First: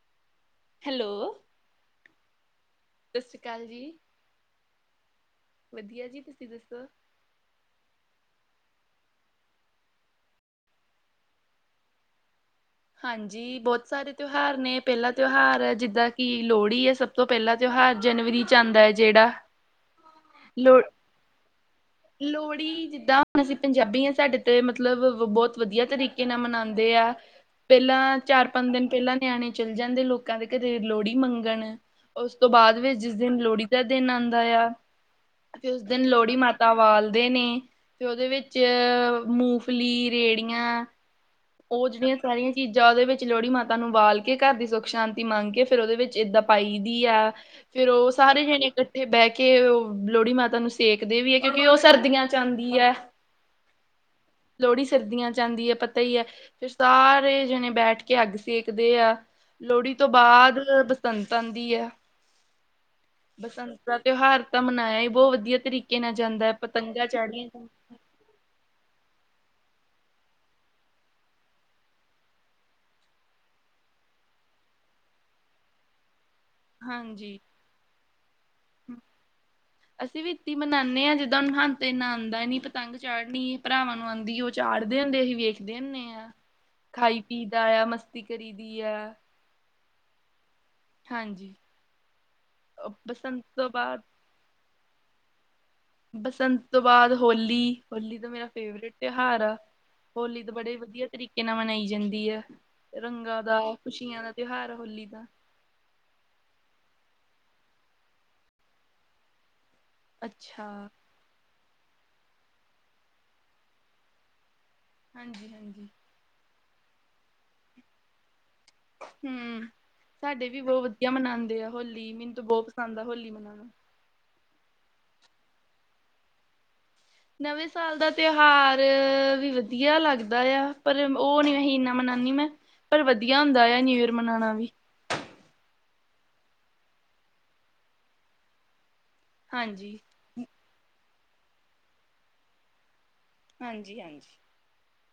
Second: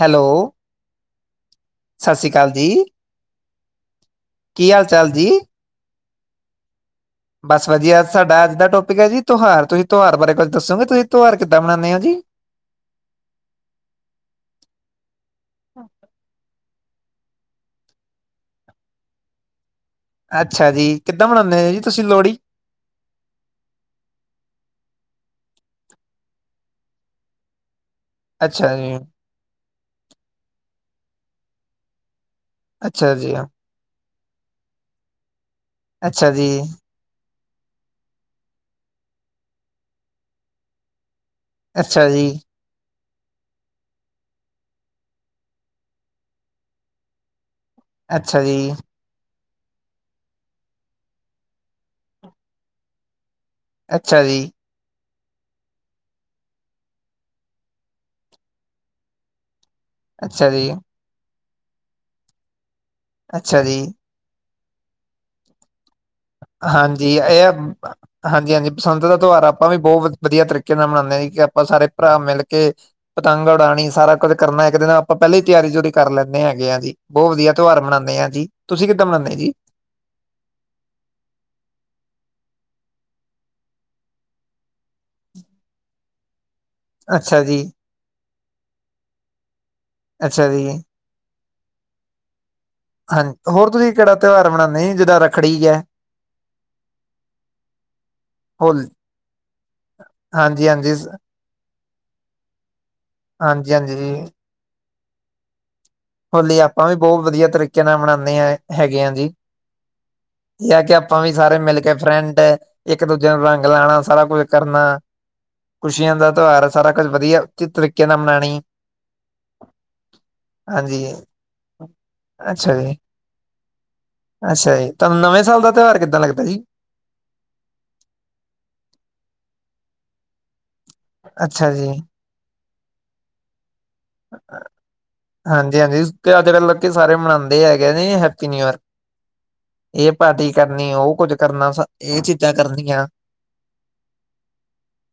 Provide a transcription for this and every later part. Hello. Hello, ਸ਼੍ਰੀ ਅਕਾਲ ਜੀ, ਸਤਿ ਸ਼੍ਰੀ ਅਕਾਲ ਜੀ। ਕੀ ਹਾਲ ਚਾਲ ਜੀ? ਵਧੀਆ ਜੀ ਤੁਸੀਂ ਦੱਸੋ? ਬਸ ਵਧਿਆ, ਸਾਡਾ ਅੱਜ ਦਾ ਟੋਪਿਕ ਹੈ ਜੀ ਤਉਹਾਰ। ਤੁਸੀਂ ਤਉਹਾਰ ਬਾਰੇ ਕੁੱਝ ਦੱਸੋਗੇ ਤੁਸੀਂ ਤਉਹਾਰ ਕਿੱਦਾਂ ਮਨਾਨੇ ਹੋ ਜੀ? ਹਾਂਜੀ। ਬਹੁਤ ਸਾਰੇ ਤਿਉਹਾਰ ਨੇ ਪਹਿਲਾ ਤਿਉਹਾਰ ਜਿੱਦਾਂ ਕਿ ਲੋਹੜੀ ਹੈ ਸਭ ਤੋਂ ਪਹਿਲਾਂ ਤਿਉਹਾਰ ਜਨਵਰੀ ਚ ਆਂਦਾ ਹੈ ਜਿਹੜਾ ਅੱਛਾ ਲੋ ਜੀ, ਕਿੱਦਾਂ ਮਨਾਦੇ ਆ ਜੀ ਤੁਸੀਂ ਲੋਹੜੀ? ਲੋਹੜੀ ਜਿੱਦਾਂ ਅਸੀਂ ਪੰਜਾਬੀ ਆ ਸਾਡੇ ਤੇ ਮਤਲਬ ਬਹੁਤ ਵਧੀਆ ਤਰੀਕੇ ਨਾਲ ਮਨਾਂਦੇ ਆ। ਪਹਿਲਾਂ ਚਾਰ, ਪੰਜ ਅੱਛਾ ਦਿਨ ਜੀ, ਪਹਿਲਾਂ ਨਿਆਣੇ ਚੱਲੇ ਜਾਂਦੇ ਲੋਕਾਂ ਦੇ ਘਰੇ ਲੋਹੜੀ ਮੰਗਣ। ਉਸਤੋਂ ਬਾਅਦ ਵੀ ਅੱਛਾ ਜਿਸ ਜੀ, ਦਿਨ ਲੋਹੜੀ ਦਾ ਦਿਨ ਆਂਦਾ ਆ ਅਸੀਂ ਉਸ ਦਿਨ ਅੱਛਾ ਲੋਹੜੀ ਜੀ, ਮਾਤਾ ਵਾਲਦੇ ਨੇ। ਤੇ ਉਹਦੇ ਵਿੱਚ ਮੂੰਗਫਲੀ, ਰੇੜੀਆਂ ਉਹ ਅੱਛਾ ਜਿਹੜੀਆਂ ਜੀ। ਸਾਰੀਆਂ ਚੀਜਾ ਉਹਦੇ ਵਿੱਚ ਲੋਹੜੀ ਮਾਤਾ ਨੂੰ ਬਾਲ ਕੇ, ਘਰ ਦੀ ਸੁੱਖ ਸ਼ਾਂਤੀ ਮੰਗ ਕੇ ਫੇਰ ਉਹਦੇ ਵਿੱਚ ਏਦਾਂ ਪਾਈ ਦੀ ਆ। ਫੇਰ ਉਹ ਅੱਛਾ ਸਾਰੇ ਜਣੇ ਜੀ, ਇਕੱਠ ਤੇ ਬਹਿ ਕੇ ਉਹ ਲੋਹੜੀ ਮਾਤਾ ਨੂੰ ਸੇਕਦੇ ਵੀ ਏ, ਕਿਉਂਕਿ ਉਹ ਸਰਦੀਆਂ ਚ ਆਉਂਦੀ ਐ। ਅੱਛਾ ਜੀ। ਲੋਹੜੀ ਸਰਦੀਆਂ ਚ ਆਂਦੀ ਏ ਪਤਾ ਈ ਏ। ਫਿਰ ਸਾਰੇ ਜਣੇ ਬੈਠ ਕੇ ਅੱਗ ਸੇਕਦੇ ਆ ਲੋਹੜੀ ਤੋਂ ਅੱਛਾ ਬਾਅਦ ਜੀ, ਬਸੰਤ ਆਂਦੀ ਹੈ, ਅੱਛਾ ਬਸੰਤ ਜੀ। ਦਾ ਤਿਉਹਾਰ ਤਾਂ ਮਨਾਇਆ ਈ ਬਹੁਤ ਵਧੀਆ ਤਰੀਕੇ ਕੇ ਨਾ ਜਾਂਦਾ ਐ ਪਤੰਗਾਂ ਚਾੜੀਆਂ ਜਾਂ ਹਾਂਜੀ-ਹਾਂਜੀ। ਬਸੰਤ ਦਾ ਤਿਉਹਾਰ ਆਪਾਂ ਵੀ ਬਹੁਤ ਵਦੀਆ ਤਰੀਕੇ ਨਾਲ ਮਨਾੰਦੇ ਆਂ, ਕਿ ਆਪਾਂ ਸਾਰੇ ਭਰਾ ਮਿਲ ਕੇ ਪਤੰਗ ਉਡਾਣੀ, ਸਾਰਾ ਕੁੱਝ ਕਰਨਾ, ਇੱਕ ਦਿਨ ਆਪਾਂ ਪਹਿਲਾਂ ਹੀ ਤਿਆਰੀ-ਤਿਓਰੀ ਕਰ ਲੈਂਦੇ ਹੈਗੇ ਆ ਜੀ, ਬਹੁਤ ਹਾਂਜੀ ਵਦੀਆ ਤਿਉਹਾਰ ਮਨਾੰਦੇ ਆ ਜੀ, ਤੁਸੀਂ ਕਿੱਦਾਂ ਮਨਾੰਦੇ ਜੀ ਅਸੀਂ ਵੀ ਇਤੀ ਮੰਨਾਨੇ ਹਾਂ ਜਿੱਦਾਂ ਉਹ ਹੂਨ ਹਾਨੂ ਤੇ ਏਨਾ ਆੰਦਾ ਨੀ ਪਤੰਗ ਚਾੜ੍ਹਨੀ ਭਰਾਵਾਂ ਨੂੰ ਆਉਂਦੀ ਉਹ ਚਾੜਦੇ ਹੁੰਦੇ ਅਸੀਂ ਵੇਖਦੇ ਹੁੰਨੇ ਆਂ [inaudible] ਖਾਈ ਜੀ ਪੀਦਾ ਆ ਮਸਤੀ ਕਰੀ ਦੀ ਆ ਅੱਛਾ ਜੀ। ਹਾਂਜੀ। ਬਸੰਤ ਹਾਂਜੀ ਤੋਂ ਹੋਰ ਤੁਸੀਂ ਬਾਅਦ ਕੇਹੜਾ ਤਿਉਹਾਰ ਮਨਾਨੇ ਜਿੱਦਾਂ ਰੱਖੜੀ ਈ ਆ ਬਸੰਤ ਤੋਂ ਬਾਅਦ ਹੋਲੀ, ਹੋਲੀ ਤਾ ਮੇਰਾ ਹੋਲੀ ਫੇਵਰੇਟ ਤਿਉਹਾਰ ਆ ਹਾਂਜੀ- ਹਾਂਜੀ। ਕਿਨਾ ਮਨਾਈ ਜਾਂਦੀ ਆ ਰੰਗਾਂ ਦਾ ਹਾਂਜੀ ਹਾਂਜੀ ਜੀ ਖ਼ੁਸ਼ੀਆਂ ਦਾ ਤਿਉਹਾਰ ਹੋਲੀ ਦਾ ਹੋਲੀ ਆਪਾਂ ਵੀ ਬਹੁਤ ਵਦੀਆ ਤਰੀਕੇ ਨਾਲ ਮਨਾਨੇ ਹਾਂ ਹੈਗੇ ਆ ਜੀ ਅੱਛਾ ਇਹ ਕਿ ਆਪਾਂ ਵੀ ਸਾਰੇ ਮਿਲ ਕੇ ਫਰੈਂਡ ਇੱਕ ਦੂਜੇ ਨੂੰ ਰੰਗ ਲਾਨਾ ਸਾਰਾ ਕੁਛ ਕਰਨਾ ਹਾਂਜੀ ਹਾਂਜੀ ਖੁਸ਼ੀਆਂ ਦਾ ਤਿਉਹਾਰ ਸਾਰਾ ਕੁਝ ਵਦੀਆ ਉੱਚ ਤਰੀਕੇ ਨਾਲ ਮਨਾਣੀ ਹੂਂ, ਸਾਡੇ ਵੀ ਬਹੁਤ ਹਾਂਜੀ ਵਦੀਆ ਮਨਾੰਦੇ ਆ ਹੋਲੀ ਮੈਨੂੰ ਤ ਬਹੁਤ ਅੱਛਾ ਜੀ ਪਸੰਦ ਆ ਹੋਲੀ ਮਨਾਣਾ ਅੱਛਾ ਜੀ। ਤੁਹਾਨੂੰ ਨਵੇਂ ਸਾਲ ਦਾ ਤਿਓਹਾਰ ਕਿੱਦਾਂ ਲੱਗਦਾ ਜੀ ਨਵੇਂ ਸਾਲ ਦਾ ਤਿਉਹਾਰ ਵੀ ਵਦੀਆ ਲੱਗਦਾ ਆ ਪਰ ਉਹ ਨੀ ਅੱਛਾ ਅਹੀ ਜੀ ਇੰਨਾ ਮਨਾਨੀ ਮੈਂ ਪਰ ਵਦੀਆ ਹੁੰਦਾ ਆ ਨਿਊ ਈਅਰ ਮਨਾਣਾ ਵੀ ਹਾਂਜੀ-ਹਾਂਜੀ ਤੇ ਆ ਜੇੜੇ ਲੋਕੀ ਸਾਰੇ ਮਨਾਉਂਦੇ ਹੈਗੇ ਨੇ ਹੈਪੀ ਨਿਊ ਈਅਰ ਹਾਂਜੀ। ਇਹ ਪਾਰਟੀ ਕਰਨੀ ਉਹ ਕੁੱਝ ਕਰਨਾ ਇਹ ਚੀਜ਼ਾਂ ਕਰਨੀਆਂ ਹਾਂਜੀ -ਹਾਂਜੀ।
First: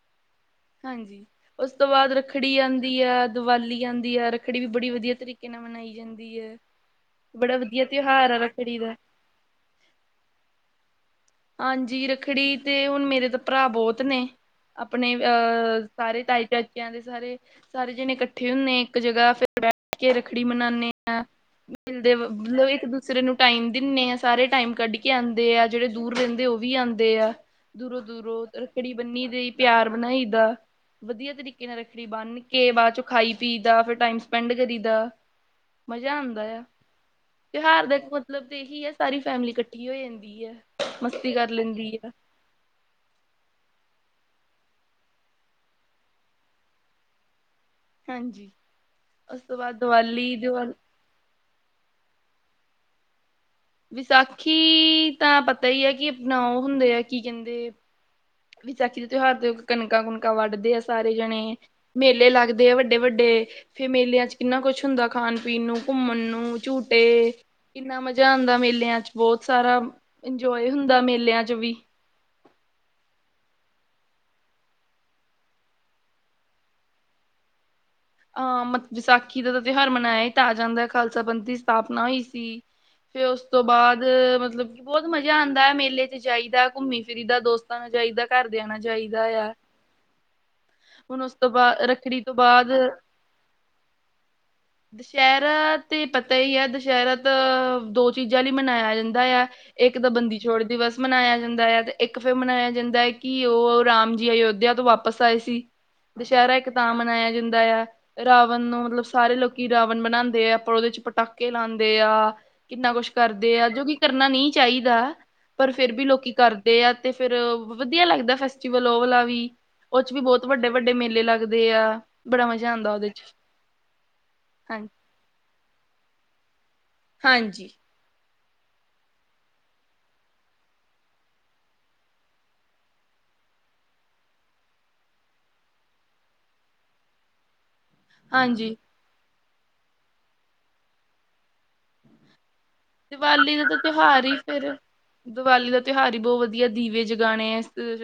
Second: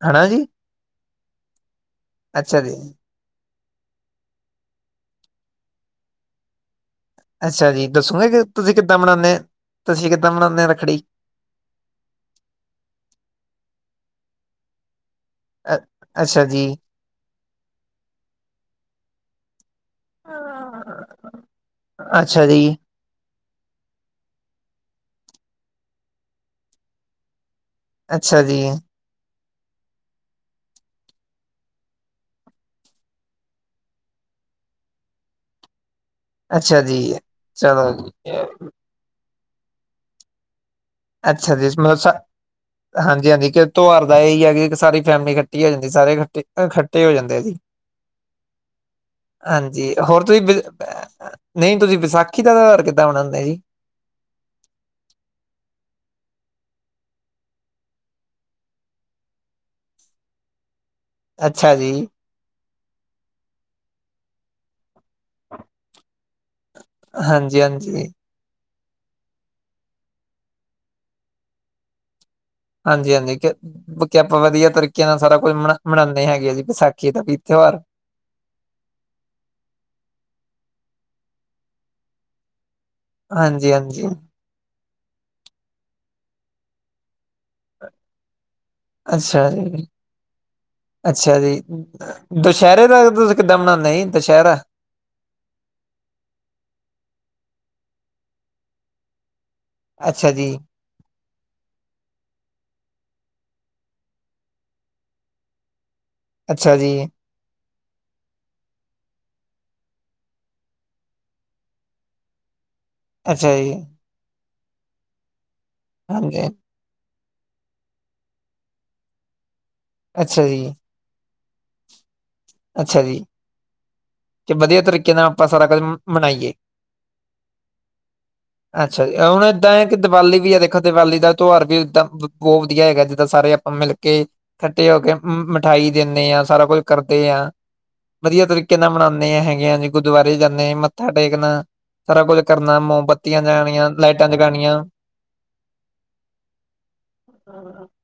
ਹੈਨਾ ਜੀ ਹਾਂਜੀ, ਉਸ ਤੋਂ ਬਾਅਦ ਰੱਖੜੀ ਅੱਛਾ ਜੀ ਆੰਦੀ ਆ ਦੀਵਾਲੀ ਆੰਦੀ ਆ, ਰੱਖੜੀ ਵੀ ਬੜੀ ਵਦੀਆ ਤਰੀਕੇ ਨਾਲ ਮਨਾਈ ਜਾਂਦੀ ਏ ਅੱਛਾ ਜੀ। ਦੱਸੋਗੇ ਕਿ ਤੁਸੀਂ ਦਾ ਕਿੱਦਾਂ ਮਨਾਨੇ ਤੁਸੀਂ ਕਿੱਦਾਂ ਮਨਾਨੇ ਆ ਰੱਖੜੀ ਹਾਂਜੀ, ਰੱਖੜੀ ਤੇ ਹੁਣ ਮੇਰੇ ਤਾਂ ਪਰਾ ਬਹੁਤ ਨੇ ਆਪਨੇ ਅ ਅਹ ਸਾਰੇ ਤਾਐ ਅੱਛਾ ਜੀ ਚਾਚਿਆਂ ਦੇ ਸਾਰੇ ਸਾਰੇ ਜਨੇ ਇਕੱਠੇ ਹੁੰਦੇ ਆ ਇੱਕ ਜਗ੍ਹਾ ਫਿਰ ਬੈਠ ਕੇ ਰੱਖੜੀ ਮੰਨਾਨੇ ਆ ਮਿਲਦੇ ਅੱਛਾ ਜੀ ਮਤਲਬ ਇੱਕ ਦੂਜੇ ਸ ਨੂੰ ਟਾਈਮ ਦਿੰਨੇ ਆ ਸਾਰੇ ਟਾਈਮ ਕੱਢ ਕੇ ਆਉਂਦੇ ਆ ਜਿਹੜੇ ਦੂਰ ਰਹਿੰਦੇ ਆ ਉਹ ਵੀ ਆੰਦੇ ਆ ਦੂਰੋਂ ਅੱਛਾ ਦੂਰੋਂ ਜੀ ਰੱਖੜੀ ਬੰਨੀ ਦੀ ਪਿਆਰ ਬਣਾਈ ਦਾ ਵਦੀਆ ਤਰੀਕੇ ਨਾਲ ਰੱਖੜੀ ਬੰਨ ਕੇ ਬਾਅਦ ਚ ਖਾਈ ਪੀਦਾ ਫਿਰ ਟਾੲਮ ਸਪੈਂਡ ਕਰੀ ਦਾ ਮਜ਼ਾ ਆਉਂਦਾ ਆ, ਅੱਛਾ ਜੀ ਤਿਉਹਾਰ ਦਾ ਚਲੋ ਇੱਕ ਮਤਲਬ ਤੇ ਇਹੀ ਆ ਸਾਰੀ ਫੈਮਲੀ ਇਕੱਠੀ ਹੋ ਜਾਂਦੀ ਐ ਅੱਛਾ ਜੀ ਹਾਂਜੀ ਹਾਂਜੀ ਕਿ ਤਿਓਹਾਰ ਦਾ ਇਹਹੀ ਹੈ ਕਿ ਸਾਰੀ ਫੈਮਿਲੀ ਖੱਟੀ ਹੋ ਜਾਂਦੀ ਸਾਰੇ ਖੱ ਖੱਠੇ ਹੋ ਜਾਂਦੇ ਜੀ ਹਾਂਜੀ ਉਸ ਤੋਂ ਬਾਅਦ ਹਾਂਜੀ ਹੋਰ ਦੀਵਾਲੀ ਤੁਸੀਂ ਦੀਵਾ ਨਹੀਂ ਤੁਸੀਂ ਵਿਸਾਖੀ ਦਾ ਤਿਓਹਾਰ ਕਿੱਦਾਂ ਮਣਾੰਦੇ ਜੀ ਵਿਸਾਖੀ ਤਾਂ ਪਤਾ ਈ ਐ ਕਿ ਅਪਨਾ ਉਹ ਹੁੰਦੇ ਆ ਕੀ ਕਹਿੰਦੇ ਵਿਸਾਖੀ ਦੇ ਤਿਉਹਾਰ ਤੇ ਕਣਕਾਂ-ਕੁੁਣਕਾਂ ਵੱਢਦੇ ਆ ਸਾਰੇ ਜਣੇ ਅੱਛਾ ਜੀ ਮੇਲੇ ਲੱਗਦੇ ਵੱਡੇ-ਵੱਡੇ ਫੇਰ ਮੇਲਿਆਂ ਚ ਕਿੰਨਾ ਕੁਛ ਹੁੰਦਾ ਖਾਣ-ਪੀਣ ਨੂੰ, ਘੁੰਮਣ ਨੂੰ, ਝੂਟੇ ਹਾਂਜੀ ਕਿੰਨਾ ਹਾਂਜੀ ਮਜ਼ਾ ਆਂਦਾ ਮੇਲਿਆਂ'ਚ। ਬਹੁਤ ਸਾਰਾ ਇੰਜੋਏ ਹੁੰਦਾ, ਮੇਲਿਆਂ'ਚ ਵੀ। ਹਾਂਜੀ-ਹਾਂਜੀ। ਆਪਾਂ ਵਧੀਆ ਤਰੀਕੇ ਨਾਲ ਸਾਰਾ ਕੁਝ ਮਨਾ, ਮਨਾਨੇ ਹੈਗੇ ਆਂ, ਜੀ ਵਿਸਾਖੀ ਦਾ ਵੀ ਤਿਉਹਾਰ। ਅਹ ਮ ਵਿਸਾਖੀ ਦਾ ਤਾਂ ਤਿਉਹਾਰ ਮਨਾਇਆ ਹੀ ਤਾਂ ਜਾਂਦਾ ਏ, ਖਾਲਸਾ ਪੰਥ ਦੀ ਸਥਾਪਨਾ ਹੋਈ ਸੀ। ਫਿਰ ਉਸ ਤੋਂ ਹਾਂਜੀ ਬਾਅਦ, ਹਾਂਜੀ ਮਤਲਬ ਕਿ ਬਹੁਤ ਮਜ਼ਾ ਆਂਦਾ ਏ, ਮੇਲੇ'ਚ ਜਾਈਦਾ ਘੁੰਮੀ-ਫਿਰੀ ਦਾ ਦੋਸਤ ਨੂੰ ਜਾਈਦਾ, ਘਰਦਿਆਂ ਨਾਲ ਜਾਈਦਾ ਅੱਛਾ ਯਾ। ਜੀ ਅੱਛਾ ਜੀ, ਰੱਖੜੀ ਤੋਂ ਦਸ਼ਹਿਰੇ ਬਾਅਦ ਦਾ ਤੁਸੀਂ ਕਿੱਦਾਂ ਮਨਾਂਨੇ ਜੀ, ਦਸ਼ਹਿਰਾ? ਦਸ਼ਹਿਰਾ ਤੇ ਪਤਾ ਈ ਆ, ਦਸ਼ਹਿਰਾ ਤਾਂ ਦੋ ਚੀਜ਼ਾਂ ਲਈ ਮਨਾਇਆ ਜਾਂਦਾ ਯਾ। ਇੱਕ ਤਾਂ ਅੱਛਾ ਬੰਦੀ ਜੀ ਛੋੜ ਦਿਵਸ ਮਨਾਇਆ ਜਾਂਦਾ ਯਾ, ਤੇ ਇੱਕ ਫਿਰ ਮਨਾਇਆ ਜਾਂਦਾ ਏ, ਕਿ ਉਹ ਰਾਮ ਜੀ ਅਯੋਧਿਆ ਤੋਂ ਵਾਪਿਸ ਆਏ ਸੀ। ਦਸ਼ਹਿਰਾ ਇੱਕ ਅੱਛਾ ਜੀ ਤਾਂ ਮਨਾਇਆ ਜਾਂਦਾ ਯਾ। ਰਾਵਣ ਨੂੰ ਮਤਲਬ ਸਾਰੇ ਲੋਕੀ ਰਾਵਣ ਬਣਾਂਦੇ ਆ, ਪਰ ਉਹਦੇ'ਚ ਪਟਾਕੇ ਲਾਂਦੇ ਆ। ਕਿੰਨਾ ਕੁਛ ਅੱਛਾ ਕਰਦੇ ਆ, ਜੀ ਜੋ ਕਿ ਕਰਨਾ ਨਹੀਂ ਚਾਹੀਦਾ ਪਰ ਫਿਰ ਵੀ ਲੋਕੀ ਹਾਂਜੀ ਕਰ ਆ ਤੇ ਫਿਰ ਵਧੀਆ ਲੱਗਦਾ ਫੈਸਟੀਵਲ ਉਹ ਵਾਲਾ ਵੀ, ਉਹ'ਚ ਵੀ ਅੱਛਾ ਬਹੁਤ ਜੀ ਵੱਡੇ-ਵੱਡੇ ਮੇਲੇ ਲੱਗ ਲੱਗਦੇ ਆ, ਬੜਾ ਮਜ਼ਾ ਆਉਂਦਾ ਅੱਛਾ ਉਹਦੇ ਜੀ, ਚ ਤੇ ਵਧੀਆ ਹਾਂਜੀ ਤਰੀਕੇ ਨਾਲ ਆਪਾਂ ਸਾਰਾ ਕੁਝ ਮਨਾਈਏ। ਹਾਂਜੀ। ਅੱਛਾ ਜੀ, ਹੁਣ ਏਦਾਂ ਏ ਕਿ ਦੀਵਾਲੀ ਵੀ ਆ ਦੇਖੋ ਦੀਵਾਲੀ ਦਾ ਤਿਉਹਾਰ ਵੀ ਏਦਾਂ ਬਹੁਤ ਵਧੀਆ ਹੈਗਾ, ਜਿੱਦਾਂ ਸਾਰੇ ਆਪ ਮਿਲਕੇ ਕੱਠੇ ਹੋਕੇ ਮਿਠਾਈ ਦਿੰਨੇ ਆ, ਸਾਰਾ ਕੁੱਛ ਕਰ ਤੇ ਆਂ, ਵਧੀਆ ਹਾਂਜੀ ਤਰੀਕੇ ਨਾਲ ਮਨਾਂਉਣੇ ਹੈਗੇ ਆ ਜੇ ਗੁਰਦੁਆਰੇ ਜਾਂਨੇੇ, ਮੱਥਾ ਟੇਕਣਾ ਸਾਰਾ ਕੁੱਝ ਕਰਨਾ ਮੋ ਬੱਤੀਆਂ ਦੀਵਾਲੀ ਦਾ ਤਾਂ ਜਗਾਣੀਆ, ਤਿਉਹਾਰ ਲਾਈਟਾਂ ਹੀ ਫਿਰ ਜਗਾਣੀਆਂ। ਦੀਵਾਲੀ ਦਾ ਤਿਉਹਾਰ ਈ ਬਹੁਤ ਵਧੀਆ, ਦੀਵੇ ਜਗਾਣੇ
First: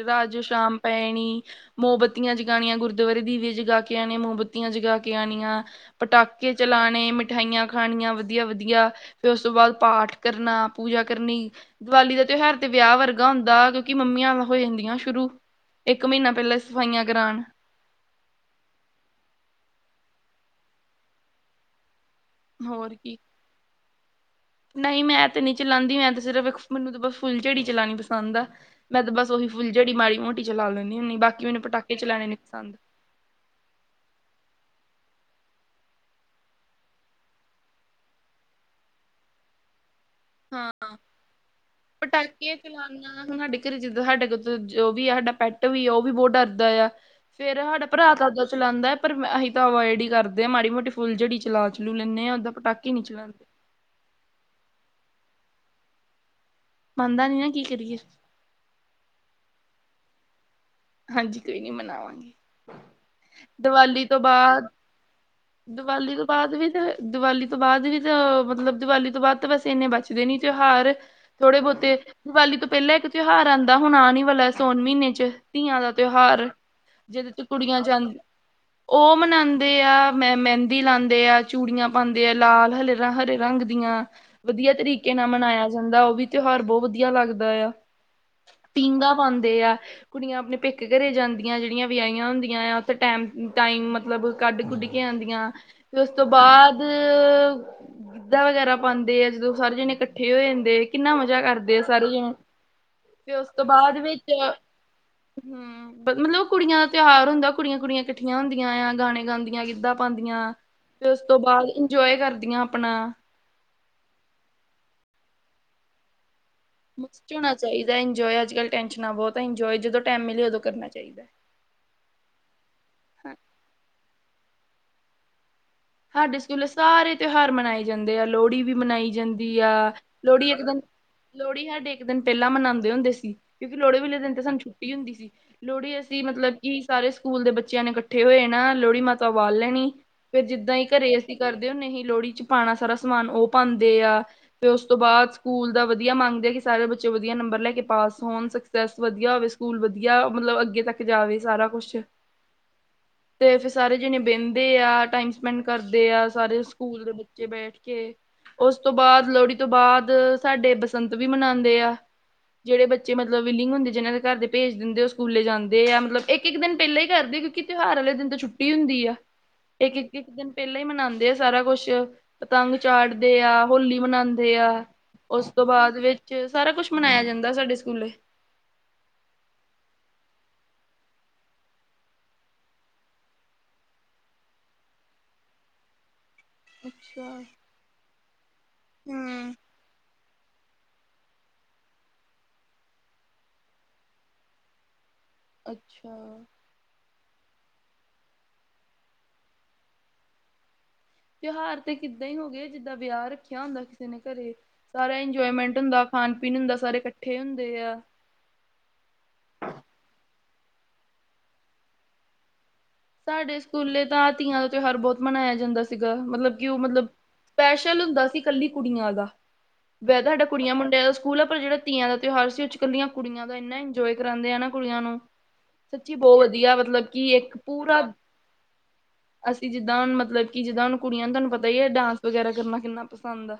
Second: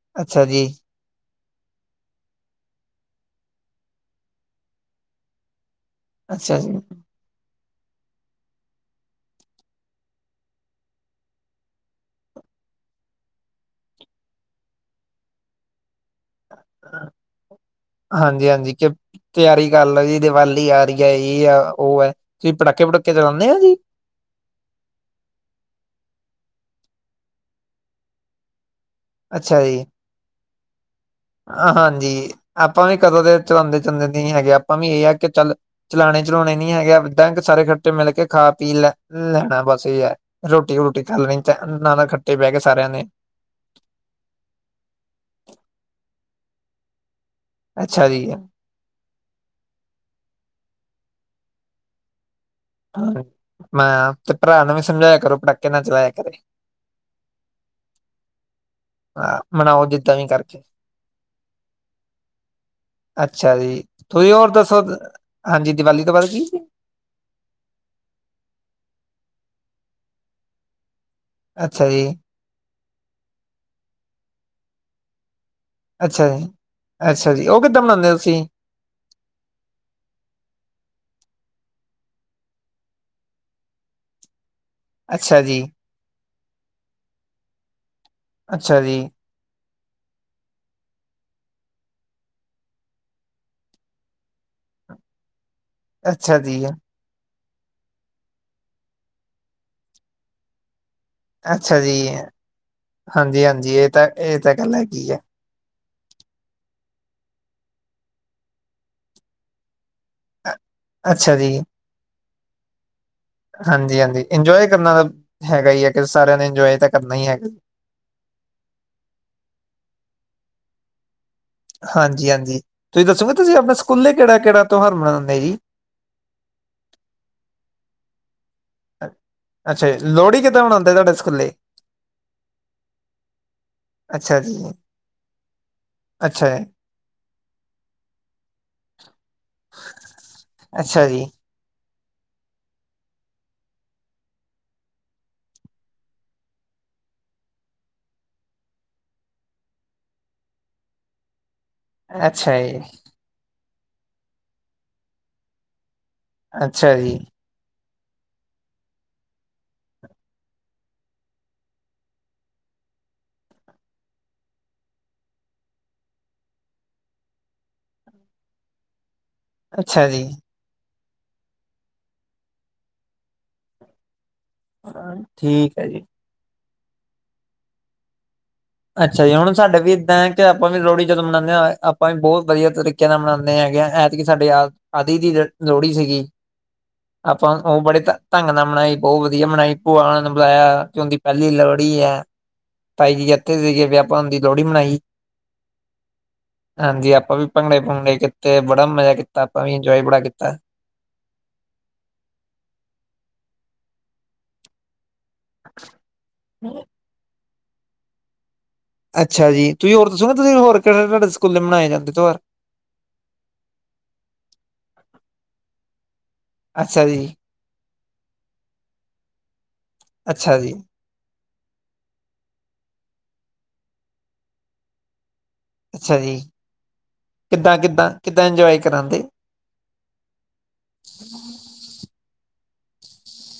ਰਾਜੋ ਅੱਛਾ ਜੀ ਸ਼ਾਮ ਪੈਣੀ ਮੋਮਬੱਤੀਆਂ ਜਗਾਣੀਆਂ ਗੁਰਦੁਆਰੇ ਦੀਵੇ ਜਗਾਕੇ ਆਣੇ, ਮੋਮਬੱਤੀਆਂ ਜਗਾਕੇ ਆਣੀਆਂ। ਪਟਾਕੇ ਅੱਛਾ ਜੀ ਚਲਾਣੇ, ਮਿਠਾਈਆਂ ਖਾਣੀਆਂ ਵਧੀਆ-ਵਧੀਆ ਫਿਰ ਉਸ ਤੋਂ ਬਾਅਦ ਪਾਠ ਕਰਨਾ, ਪੂਜਾ ਕਰਨੀ। ਦੀਵਾਲੀ ਦਾ ਤਿਉਹਾਰ ਤੇ ਵਿਆਹ ਵਰਗਾ ਹੁੰਦਾ, ਕਿਉਂਕਿ ਮੰਮੀਆਂ ਹੋ ਜਾਂਦੀਆਂ ਸ਼ੁਰੂ। ਇਕ ਮਹੀਨਾ ਪਹਿਲਾਂ ਸਫਾਈਆਂ ਕਰਾਣ ਹਾਂਜੀ-ਹਾਂਜੀ, ਕਿ ਤਿਆਰੀ ਕਰਲੋ ਜੀ, ਦੀਵਾਲੀ ਆ ਰਹੀ ਐ, ਇਹ ਆ ਉਹ ਐ। ਤੁਸੀਂ ਹੋਰ ਪੜਾਕੇ-ਪੁੜਾਕੇ ਕੀ ਚਲਾਂਦੇ ਓ ਜੀ? ਨਹੀਂ ਮੈਂ ਤੇ ਨਹੀਂ ਚਲਾਂਦੀ, ਮੈਂ ਤੇ ਸਿਰਫ਼ ਮੈਨੂੰ ਤਾਂ ਬਸ ਫੁੱਲਝੜੀ ਚਲਾਣੀ ਪਸੰਦ ਆ। ਮੈਂ ਤਾਂ ਬਸ ਉਹੀ ਅੱਛਾ ਫੁੱਲ ਜੀ ਜੜੀ ਮਾੜੀ-ਮੋਟੀ ਚਲਾ ਲੈਂਨੀ ਹੁੰਨੀ, ਬਾਕੀ ਮੈਨੂੰ ਪਟਾਕੇ ਚਲਾਣੇ ਹਾਂਜੀ ਨੀ ਪਸੰਦ। ਆਪਾਂ ਵੀ ਕਦੋਂ ਦੇ ਚਲਾਂਦੇ-ਚੁਲਾਂਦੇ ਨਹੀਂ ਹੈਗੇ, ਆਪਾਂ ਵੀ ਇਹ ਆ ਕਿ ਚੱਲ ਚਲਾਣੇ-ਚਲਾਉਣੇ ਨੀ ਹੈਗੇ, ਏਦਾਂ ਕਿ ਸਾਰੇ ਕੱਠੇ ਮਿਲਕੇ ਖਾ-ਪੀ ਲੈ, ਲੈਣਾ ਬਸ ਏ ਆ। ਹਾਂ ਰੋਟੀ-ਰੁਟੀ ਖਾ ਲਣੀ, ਨਾ ਨਾਲ ਖੱਟੇ ਬਹਿਕੇ ਸਾਰਿਆਂ ਨੇ। ਘ ਜਿੱਦਾਂ ਹਾਡੇ ਕੋ ਜੋ ਵੀ ਆ, ਹਾਡਾ ਪੈਟ ਵੀ ਆ, ਉਹ ਵੀ ਬਹੁਤ ਡਰਦਾ ਯਾ। ਫੇਰ ਹਾਡਾ ਅੱਛਾ ਭਰਾ ਜੀ ਦਾਦਾ ਚਲਾਂਦਾ ਪਰ ਅਹੀ ਤਾਂ ਅਵੌਇਡ ਈ ਕਰਦੇ ਆਂ, ਮਾੜੀ-ਮ੍ਹੋਟੀ ਫੁੱਲ ਜੜੀ ਚਲਾ-ਚਲੂ ਲੈਂਨੇ ਆ ਹਾਂ, ਮੈਂ ਤੇ ਭਰਾ ਨੂੰ ਵੀ ਸਮਝਾਇਆ ਕਰੋ ਪੜਾਕੇ ਨਾ ਚਲਾਇਆ ਕਰੇ। ਮੰਨਦਾ ਨੀ ਨਾ, ਕੀ ਕਰੀਏ? ਆਹ, ਮਨਾਓ ਜਿੱਦਾਂ ਵੀ ਕਰਕੇ। ਹਾਂਜੀ, ਕੋਈ ਨੀ ਮਨਾਵਾਂਗੇ। ਅੱਛਾ ਜੀ ਦਵਾਲੀ ਤੋਂ ਤੁਸੀਂ ਹੋਰ ਬਾਦ, ਦੱਸੋ ਹਾਂਜੀ ਦੀਵਾਲੀ ਤੋਂ ਤੋ ਬਾਅਦ ਕੀ ਬਾਦ ਸੀ? ਵੀ ਤੇ ਦੀਵਾਲੀ ਤੋਂ ਬਾਅਦ ਵੀ ਤਾਂ ਮਤਲਬ, ਦੀਵਾਲੀ ਤੋਂ ਬਾਅਦ ਤਾਂ ਬਸ ਇੰਨੇ ਬਚਦੇ ਨੀ ਤਿਉਹਾਰ ਥੋੜੇ ਅੱਛਾ ਬਹੁਤੇ, ਜੀ ਦੀਵਾਲੀ ਤੋਂ ਪਹਿਲਾਂ ਇੱਕ ਤਿਉਹਾਰ ਆਉਂਦਾ ਹੁਣਾ ਆ। ਨੀ ਵਾਲਾ ਸੋਨ ਮੀਨੇ ਚ ਧੀਆਂ ਦਾ ਅੱਛਾ ਜੀ ਤਿਉਹਾਰ, ਜਿਹਦੇ, ਅੱਛਾ ਚ ਜੀ ਉਹ ਕੁੜੀਆਂ ਕਿੱਦਾਂ ਮਨਾਉਂਦੇ ਹੋ ਜਾਂਦੀਆਂ। ਤੁਸੀਂ ਉਹ ਮਨਾਂਦੇ ਆ। ਮੈਂ ਮਹਿੰਦੀ ਲਾਂਦੇ ਆ, ਚੂੜੀਆਂ ਪਾਉਂਦੇ ਆ, ਲਾਲ -ਹਰੇ ਹਰੇ ਰੰਗ ਦੀਆਂ ਵਧੀਆ ਤਰੀਕੇ ਨਾਲ ਅੱਛਾ ਜੀ ਮਨਾਇਆ ਜਾਂਦਾ। ਉਹ ਵੀ ਤਿਉਹਾਰ ਬਹੁਤ ਵਧੀਆ ਲੱਗਦਾ ਆ। ਅੱਛਾ ਜੀ ਪੀਂਘਾ ਪਾਦੇ ਆ। ਕੁੜੀਆਂ ਆਪਣੇ ਪੇਕੇ ਘਰੇ ਜਾਂਦੀਆਂ। ਜਿਹੜੀਆਂ ਵਿਆਹੀਆਂ ਹੁੰਦੀਆਂ। ਉੱਥੇ ਟਮ ਟਾਈਮ ਮਤਲਬ ਕੱਢ ਗ ਕੁੱਢ ਆਂਦੀਆਂ ਤੇ ਉਸ ਤੋਂ ਅੱਛਾ ਜੀ ਬਾਅਦ ਗਿੱਧਾ ਵਗੈਰਾ ਪਾਉਂਦੇ ਆ। ਜਦੋਂ ਸਾਰੇ ਜਣੇ ਇਕੱਠੇ ਹੋ ਜਾਂਦੇ ਕਿੰਨਾ ਮਜ਼ਾ ਕਰਦੇ ਅੱਛਾ ਆ। ਸਾਰੇ ਜੀ ਜਾਣ ਫ ਉਸ ਤੋਂ ਬਾਅਦ ਵਿੱਚ ਵਧੀਆ। ਹੂੰ ਮਤਲਬ ੳ ਕੁੜੀਆਂ ਦਾ ਤਿਉਹਾਰ ਹੁੰਦਾ। ਕੁੜੀਆਂ-ਕੁੜੀਆਂ ਇਕੱਠੀਆਂ ਹੁੰਦੀਆਂ ਆ। ਗਾਣੇ ਗਾਂਦੀਆਂ, ਗਿੱਧਾ ਪਾਉਂਦੀਆਂ। ਫਿਰ ਉਸ ਅੱਛਾ ਤੋਂ ਜੀ, ਬਾਦ ਇੰਜੋਏ ਕਰਦੀਆਂ ਆਪਨਾ ਹਾਂਜੀ-ਹਾਂਜੀ, ਇੰਜੋਏ ਕਰਨਾ ਦਾ ਹੈਗਾ ਈ ਹੈ। ਕਿ ਸਾਰਿਆਂ ਨੇ ਇੰਜੋਏ ਤਾਂ ਕਰਨਾ ਹੀ ਚ ਹੈਗਾ। ਹੋਣਾ ਚਾਹੀਦਾ ਇੰਜੋਏ, ਅੱਜ ਕੱਲ ਟੈਸ਼ਨਾਂ ਬਹੁਤ ਹੈ। ਇੰਜੋਏ ਜਦੋਂ ਟੈਮ ਮਿਲੇ ਉਦੋਂ ਕਰਨਾ ਚਾਹੀਦਾ। ਹਾਂਜੀ-ਹਾਂਜੀ, ਤੁਸੀਂ ਦੱਸੋਗੇ। ਤੁਸੀਂ ਆਪਣੇ ਸਕੂਲੇ ਕਿਹੜਾ-ਕਿਹੜਾ ਤਿਉਹਾਰ ਮਨਾਉਂਦੇ ਹੀ। ਸਾਡੇ ਸਕੂਲੇ ਸਾਰੇ ਤਿਉਹਾਰ ਮਨਾਏ ਜਾਂਦੇ ਆ ਲੋਹੜੀ ਵੀ ਮਨਾਈ ਜਾਂਦੀ ਆ। ਅੱਛਾ ਜੀ ਲੋਹੜੀ ਇੱਕ ਕਿੱਦਾਂ ਦਿਨ ਮਨਾਉਂਦੇ ਤੁਹਾਡੇ ਸਕੂਲੇ? ਲੋਹੜੀ ਸਾਡੇ ਇੱਕ ਦਿਨ ਪਹਿਲਾਂ ਮਨਾਉਂਦੇ ਹੁੰਦੇ ਸੀ। ਕਿਉਂਕਿ ਲੋਹੜੀ ਵਾਲੇ ਦਿਨ ਅੱਛਾ ਤੇ ਜੀ, ਸਾਨੂੰ ਛੁੱਟੀ ਹੁੰਦੀ ਸੀ। ਲੋਹੜੀ ਅਸੀਂ ਅੱਛਾ, ਮਤਲਬ ਕਿ ਸਾਰੇ ਸਕੂਲ ਦੇ ਬੱਚਿਆਂ ਨੇ ਇਕੱਠੇ ਹੋਏ ਨਾ। ਲੋਹੜੀ ਮਾਤਾ ਵਾਲ ਲੈਨੀ ਫੇਰ ਜਿੱਦਾਂ ਹੀ ਅੱਛਾ ਘਰੇ, ਜੀ, ਅਸੀਂ ਕਰਦੇ ਹੁੰਦੇ ਸੀ। ਲੋਹੜੀ ਚ, ਪਾਉਣਾ ਸਾਰਾ ਸਮਾਨ ਉਹ ਪਾਂਦੇ ਆ। ਤੇ ਉਸ ਤੋਂ ਬਾਅਦ ਸਕੂਲ ਦਾ ਵਧੀਆ ਮੰਗਦੇ, ਕਿ ਸਾਰੇ ਬੱਚੇ ਵਧੀਆ ਨੰਬਰ ਲੈ ਕੇ ਪਾਸ ਹੋਣ। ਤੇ ਵਧੀਆ ਹੋਵੇ, ਸਕੂਲ ਵਧੀਆ ਮਤਲਬ ਅੱਗੇ ਤੱਕ ਜਾਵੇ। ਸਾਰਾ ਕੁਛ ਅੱਛਾ ਜੀ ਤੇ ਫਿਰ ਸਾਰੇ ਜਣੇ ਵਹਿੰਦੇ ਆ। ਟਾਈਮ ਸਪੈਂਡ ਕਰਦੇ ਆ। ਸਾਰੇ ਅੱਛਾ ਸਕੂਲ ਦੇ ਜੀ, ਬੇ ਬੈਠ ਕੇ, ਉਸ ਤੋਂ ਬਾਅਦ ਲੋਹੜੀ ਤੋਂ ਬਾਅਦ ਸਾਡੇ ਬਸੰਤ ਵੀ ਮਨਾਂਦੇ ਆ। ਜਹੜੇ ਬੱਚੇ ਮਤਲਬ ਵਿਲਿੰਗ ਹੁੰ ਜਹ ਦੇ ਘਰ ਭੇਜਦੇ। ਉਹ ਸਕੂਲੇ ਜਾਂਦੇ ਆ। ਮਤਲਬ ਇੱਕ-ਇੱਕ ਦਿਨ ਪਹਿਲਾਂ ਹੀ ਕਰਦੇ। ਕਿਉਂਕਿ ਤਿਉਹਾਰ ਵਾਲੇ ਦਿਨ ਤੋਂ ਛੁੱਟੀ ਹੁੰਦੀ ਆ। ਇੱਕ ਅੱਛਾ -ਇੱਕ ਜੀ। ਇੱਕ ਦਿਨ ਪਹਿਲਾਂ ਹੀ ਮਨਾਉਂਦੇ ਆ। ਸਾਰਾ ਕੁੱਛ, ਪਤੰਗ ਚਾੜਦੇ ਆ। ਹੋਲੀ ਮਨਾਉਂਦੇ ਤੇ ਆ ਉਸ ਤੋਂ ਠੀਕ ਹੈ ਬਾਅਦ ਜੀ, ਵਿੱਚ ਸਾਰਾ ਕੁਛ ਮਨਾਇਆ ਜਾਂਦਾ। ਸਾਡੇ ਸਕੂਲੇ ਅੱਛਾ ਜੀ, ਹੁਣ ਸਾਡੇ ਵੀ ਇੱਦਾਂ ਹੈ। ਕਿ ਆਪਾਂ ਵੀ ਲੋਹੜੀ ਜਦੋਂ ਮਨਾਉਦੇ ਹਾਂ। ਆਪਾਂ ਵੀ ਬੋਤ ਵਧੀਆ ਤਰੀਕੇ ਕਿਆਂ ਦਾ ਮਨਾਉਂਦੇ ਹੈਗੇ। ਐਤਕੀ ਸਾਡੇ ਆ ਆਦਿ ਦੀ ਲੋ ਲੋਹੜੀ ਸੀਗੀ। ਅੱਛਾ ਆਪਾਂ ਉਹ ਬੜੇ ਢੰਗ ਨਾਲ ਮਨਾਈ। ਬਹੁਤ ਵਧੀਆ ਹਮ ਬਣਾਈ ਭੂਆ ਹੁਣਾ ਨੂੰ ਬੁਲਾਇਆ ਤੇ ਉਹਦੀ ਪਹਿਲੀ ਲੋਹੜੀ ਆ। ਤਾਈ ਜ ਇੱਥੇ ਸੀਗੇ ਵੀ ਆਪਾਂ ਹ ਦੀ ਲੋਹੜੀ ਮਨਾਈ ਅੱਛਾ ਹਾਂਜੀ ਆਪਾਂ ਵੀ ਭੰਗੜੇ-ਭੰਗੜੇ ਕੀਤੇ। ਬੜਾ ਮਜਾ ਕੀਤਾ। ਆਪਾਂ ਵੀ ਇੰਜੋਏ ਬੜਾ ਕੀਤਾ। ਤਿਉਹਾਰ ਤੇ ਕਿੱਦਾਂ ਹੀ ਹੋ ਗਏ। ਜਿੱਦਾਂ ਵਿਆਹ ਰੱਖਿਆ ਹੁੰਦਾ। ਕਿਸੇ ਨੇ ਕਰੇ ਸਾਰਾ ਇੰਜੋਏਮੈਂਟ ਹੁੰਦਾ। ਖਾਣ- ਪੀਣ ਹੁੰਦਾ। ਸਾਰੇ ਇਕੱਠੇ ਹੁੰਦੇ ਆ ਅੱਛਾ ਜੀ, ਤੁਸੀਂ ਹੋਰ ਦੱਸੋ ਨਾ। ਤੁਸੀਂ ਹੋਰ ਕਿਹੜੇ -ਕਿਹੜੇ ਤੁਹਾਡੇ ਸਕੂਲੇ ਮਨਾਏ ਜਾਂਦੇ। ਤਿਉਹਾਰ ਸਾਡੇ ਸਕੂਲੇ ਤਾਂ ਤੀਆਂ ਦਾ ਤਿਉਹਾਰ ਬਹੁਤ ਮਨਾਇਆ ਜਾਂਦਾ ਸੀਗਾ। ਮਤਲੱਬ ਕਿ ਉਹ ਅੱਛਾ ਮਤਲੱਬ ਜੀ ਸਪੈਸ਼ਲ ਹੁੰਦਾ ਸੀ। ਇਕੱਲੀ ਕੁੜੀਆਂ ਦਾ, ਵੈਸੇ ਤਾਂ ਸਾਡਾ ਅੱਛਾ ਜੀ ਕੁੜੀਆਂ ਮੁੰਡਿਆਂ ਦਾ ਸਕੂਲ ਆ ਪਰ ਜਿਹੜਾ ਤੀਆਂ ਦਾ ਤਿਉਹਾਰ ਸੀ। ਉਹੱਦੇ ਚੱ ਕਲੀਆਂ ਕੁੜੀਆਂ ਦਾ ਇੰਨਾ ਇੰਜੋਏ ਕਰਾਉਂਦੇ ਨਾ ਕੁੜੀਆਂ ਨੂੰ। ਸੱਚੀ, ਬਹੁਤ ਵਧੀਆ। ਮਤਲੱਬ ਕੀ ਇੱਕ ਪੂਰਾ ਕਿੱਦਾਂ-ਕਿੱਦਾਂ, ਕਿੱਦਾਂ ਇੰਜੋਏ ਕਰਾਂਂਦੇ। ਅਸੀਂ ਜਿੱਦਾਂ ਹੁਣ ਮਤਲੱਬ ਕੀ ਜਿੱਦਾਂ ਹੁਣ ਕੁੜੀਆਂ ਨੇ ਤਾਨੂੰ ਪਤਾ ਈ ਐ, ਡਾਂਸ ਵਗੈਰਾ ਕਰਨਾ ਕਿੰਨਾ ਪਸੰਦ ਐ।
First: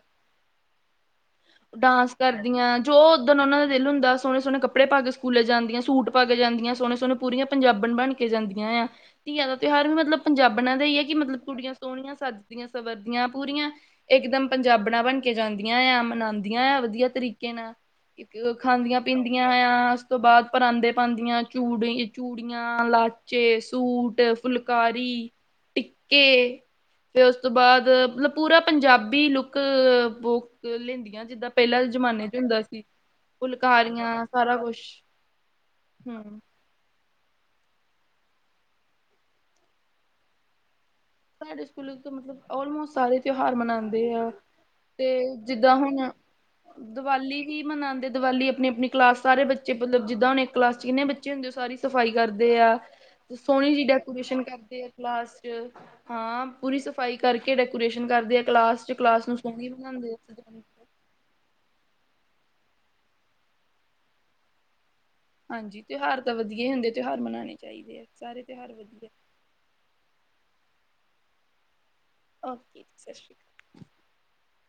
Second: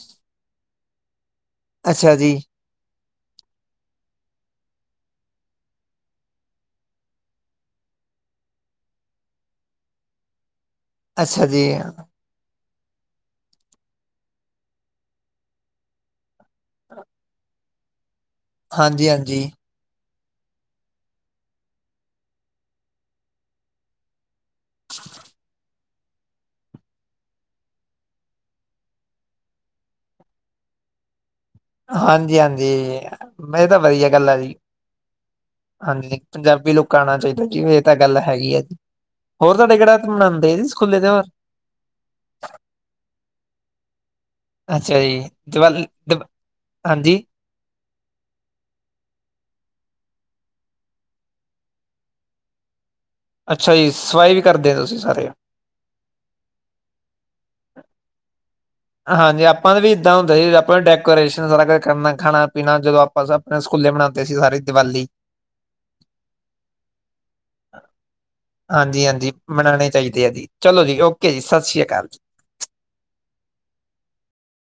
ਡਾਂਸ ਅੱਛਾ ਜੀ ਕਰਦੀਆਂ ਜੋ ਓਦਣ ਓਨਾਂ ਦਾ ਦਿਲ ਹੁੰਦਾ, ਸੋਣੇ-ਸੋਣੇ ਕੱਪੜੇ ਪਾ ਕੇ ਸਕੂਲੇ ਜਾਂਦੀਆਂ। ਸੂਟ ਪਾ ਕੇ ਜਾਂਦੀਆਂ, ਸੋਣੇ ਸੋਣੇ। ਪੂਰੀਆਂ ਪੰਜਾਬਣ ਬਣ ਕੇ ਜਾਂਦੀਆਂ ਆਂ। ਤੀਆਂ ਦਾ ਤਿਉਹਾਰ ਵੀ ਮਤਲੱਬ ਪੰਜਾਬਣਾਂ ਦਾ ਈ ਐ ਕਿ ਮਤਲੱਬ ਅੱਛਾ ਜੀ ਕੁੜੀਆਂ ਸੋਣੀਆਂ ਸਜਦੀਆਂ ਸਵਰਦੀਆਂ ਪੂਰੀਆਂ। ਇਕ ਦਮ ਪੰਜਾਬਣਾ ਬਣ ਕੇ ਜਾਂਦੀਆਂ ਆ, ਮਨਾਂਦੀਆਂ ਆਂ, ਵਧੀਆ ਤਰੀਕੇ ਨਾਲ। ਇੱਕ ਖਾਂਦੀ ਹਾਂਜੀ ਹਾਂਜੀ ਪੀਂਦੀਆਂ ਆ ਉਸ ਤੋਂ ਬਾਅਦ ਪਰਾਂਂਦੇ ਪਾਂਦੀਆਂ, ਚੂੜੀ ਚੂੜੀਆਂ ਲਾਚੇ ਸ ਸੂਟ, ਫੁਲਕਾਰੀ, ਟਿੱਕੇ ਫਿਰ ਉਸ ਤੋਂ ਬਾਅਦ ਮਤਲੱਬ ਪੂਰਾ ਪੰਜਾਬੀ ਲੁੱਕ ਬੁੱਕ ਲੈਂਦੀਆਂ ਜਿੱਦਾ ਪੈਲਾਂ ਦੇ ਜ਼ਮਾਨੇ ਚ ਹਾਂਜੀ ਹੁੰਦਾ ਹਾਂਜੀ ਸੀ, ਇਹ ਤਾਂ ਵਧੀਆ ਫੁਲਕਾਰੀਆਂ ਗੱਲ ਆ ਜੀ ਸਾਰਾ ਕੁੱਛ। ਫਿ ਹਾਂਜੀ, ਪੰਜਾਬੀ ਲੁੱਕ ਗਾਣਾ ਚਾਈਦਾ ਜੀ, ਐ ਤਾਂ ਗੱਲ ਹੈਗੀ ਆ ਜੀ, ਹੋਰ ਤਾਡੇ ਕੇੜਾ ਮਨਾਂਦੇ ਆ ਜੀ ਸਕੂਲੇ ਤਿਉਆਰ। ਸਾਡੇ ਸਕੂਲੇ ਤੇ ਮਤਲੱਬ ਆਲਮੋਸਟ ਸਾਰੇ ਤਿਉਹਾਰ ਮਨਾਂਦੇ ਆ। ਅੱਛਾ ਤੇ ਜੀ ਜਿੱਦਾਂ ਦੀਵਾਲੀ ਹੁਣ, ਦ ਹਾਂਜੀ ਦਵਾਲੀ ਕੀ ਮਨਾਂਦੇ ਦੀਵਾਲੀ ਆਪਣੀ-ਆਪਣੀ ਕਲਾਸ ਸਾਰੇ ਬੱਚੇ ਮਤਲੱਬ ਜਿੱਦਾਂ ਹੁਣ ਇੱਕ ਕਲਾਸ ਚ ਕਿੰਨੇ ਬੱਚੇ ਹੁੰਦੇ ਓ ਸਾਰੀ ਸਫ਼ਾਈ ਕਰਦੇ ਆ। ਤੇ ਅੱਛਾ ਸੋਹਣੀ ਜਿਹੀ ਜੀ, ਸਫਾਈ ਵੀ ਡੈਕੋਰੇਸ਼ਨ ਕਰਦੇ ਆ ਤੁਸੀਂ ਸਾਰੇ। ਕਲਾਸ ਚ ਹਾਂ, ਪੂਰੀ ਸਫ਼ਾਈ ਕਰਕੇ ਡੈਕੋਰੇਸ਼ਨ ਕਰਦੇ ਆ। ਕਲਾਸ ਚ ਕਲਾਸ ਨੂੰ ਹਾਂਜੀ ਸੋਹਣੀ ਆਪਾਂ ਦਾ ਵੀ ਬਣਾਉਂਦੇ ਇਦਾਂ ਆ ਹੁੰਦਾ ਹੀ। ਸਜਾਉਂਦੇ ਆ। ਆਪਾਂ ਨਾਂ ਡੈਕ ਡੈਕੋਰੇਸ਼ਨ ਸਾਰਾ ਕੁੱਛ ਕਰਨਾ, ਖਾਣਾ-ਪੀਣਾ ਜਦੋਂ ਆਪਾਂ ਸਭ ਆਪਣੇ ਸਕੂਲੇ ਮਨਾਉਂਦੇ ਸੀ, ਸਾਰੇ ਦੀਵਾਲੀ। ਹਾਂਜੀ, ਤਿਉਹਾਰ ਤੇ ਵਧੀਆ ਈ ਹੁੰਦੇ, ਤਿਉਹਾਰ ਮਨਾਉਣੇ ਚਾਈਦੇ ਆ, ਸਾਰੇ ਤਿਉਹਾਰ ਵਧੀਆ। ਮਨਾਂਣੇ ਚਾਈਦੇ ਆ ਜੀ, ਚਲੋ ਜੀ ਓਕੇ ਜੀ, ਸਤਿ ਸ੍ਰੀ ਅਕਾਲ। ਓਕੇ, ਸਤਿ ਸ਼੍ਰੀ ਅ।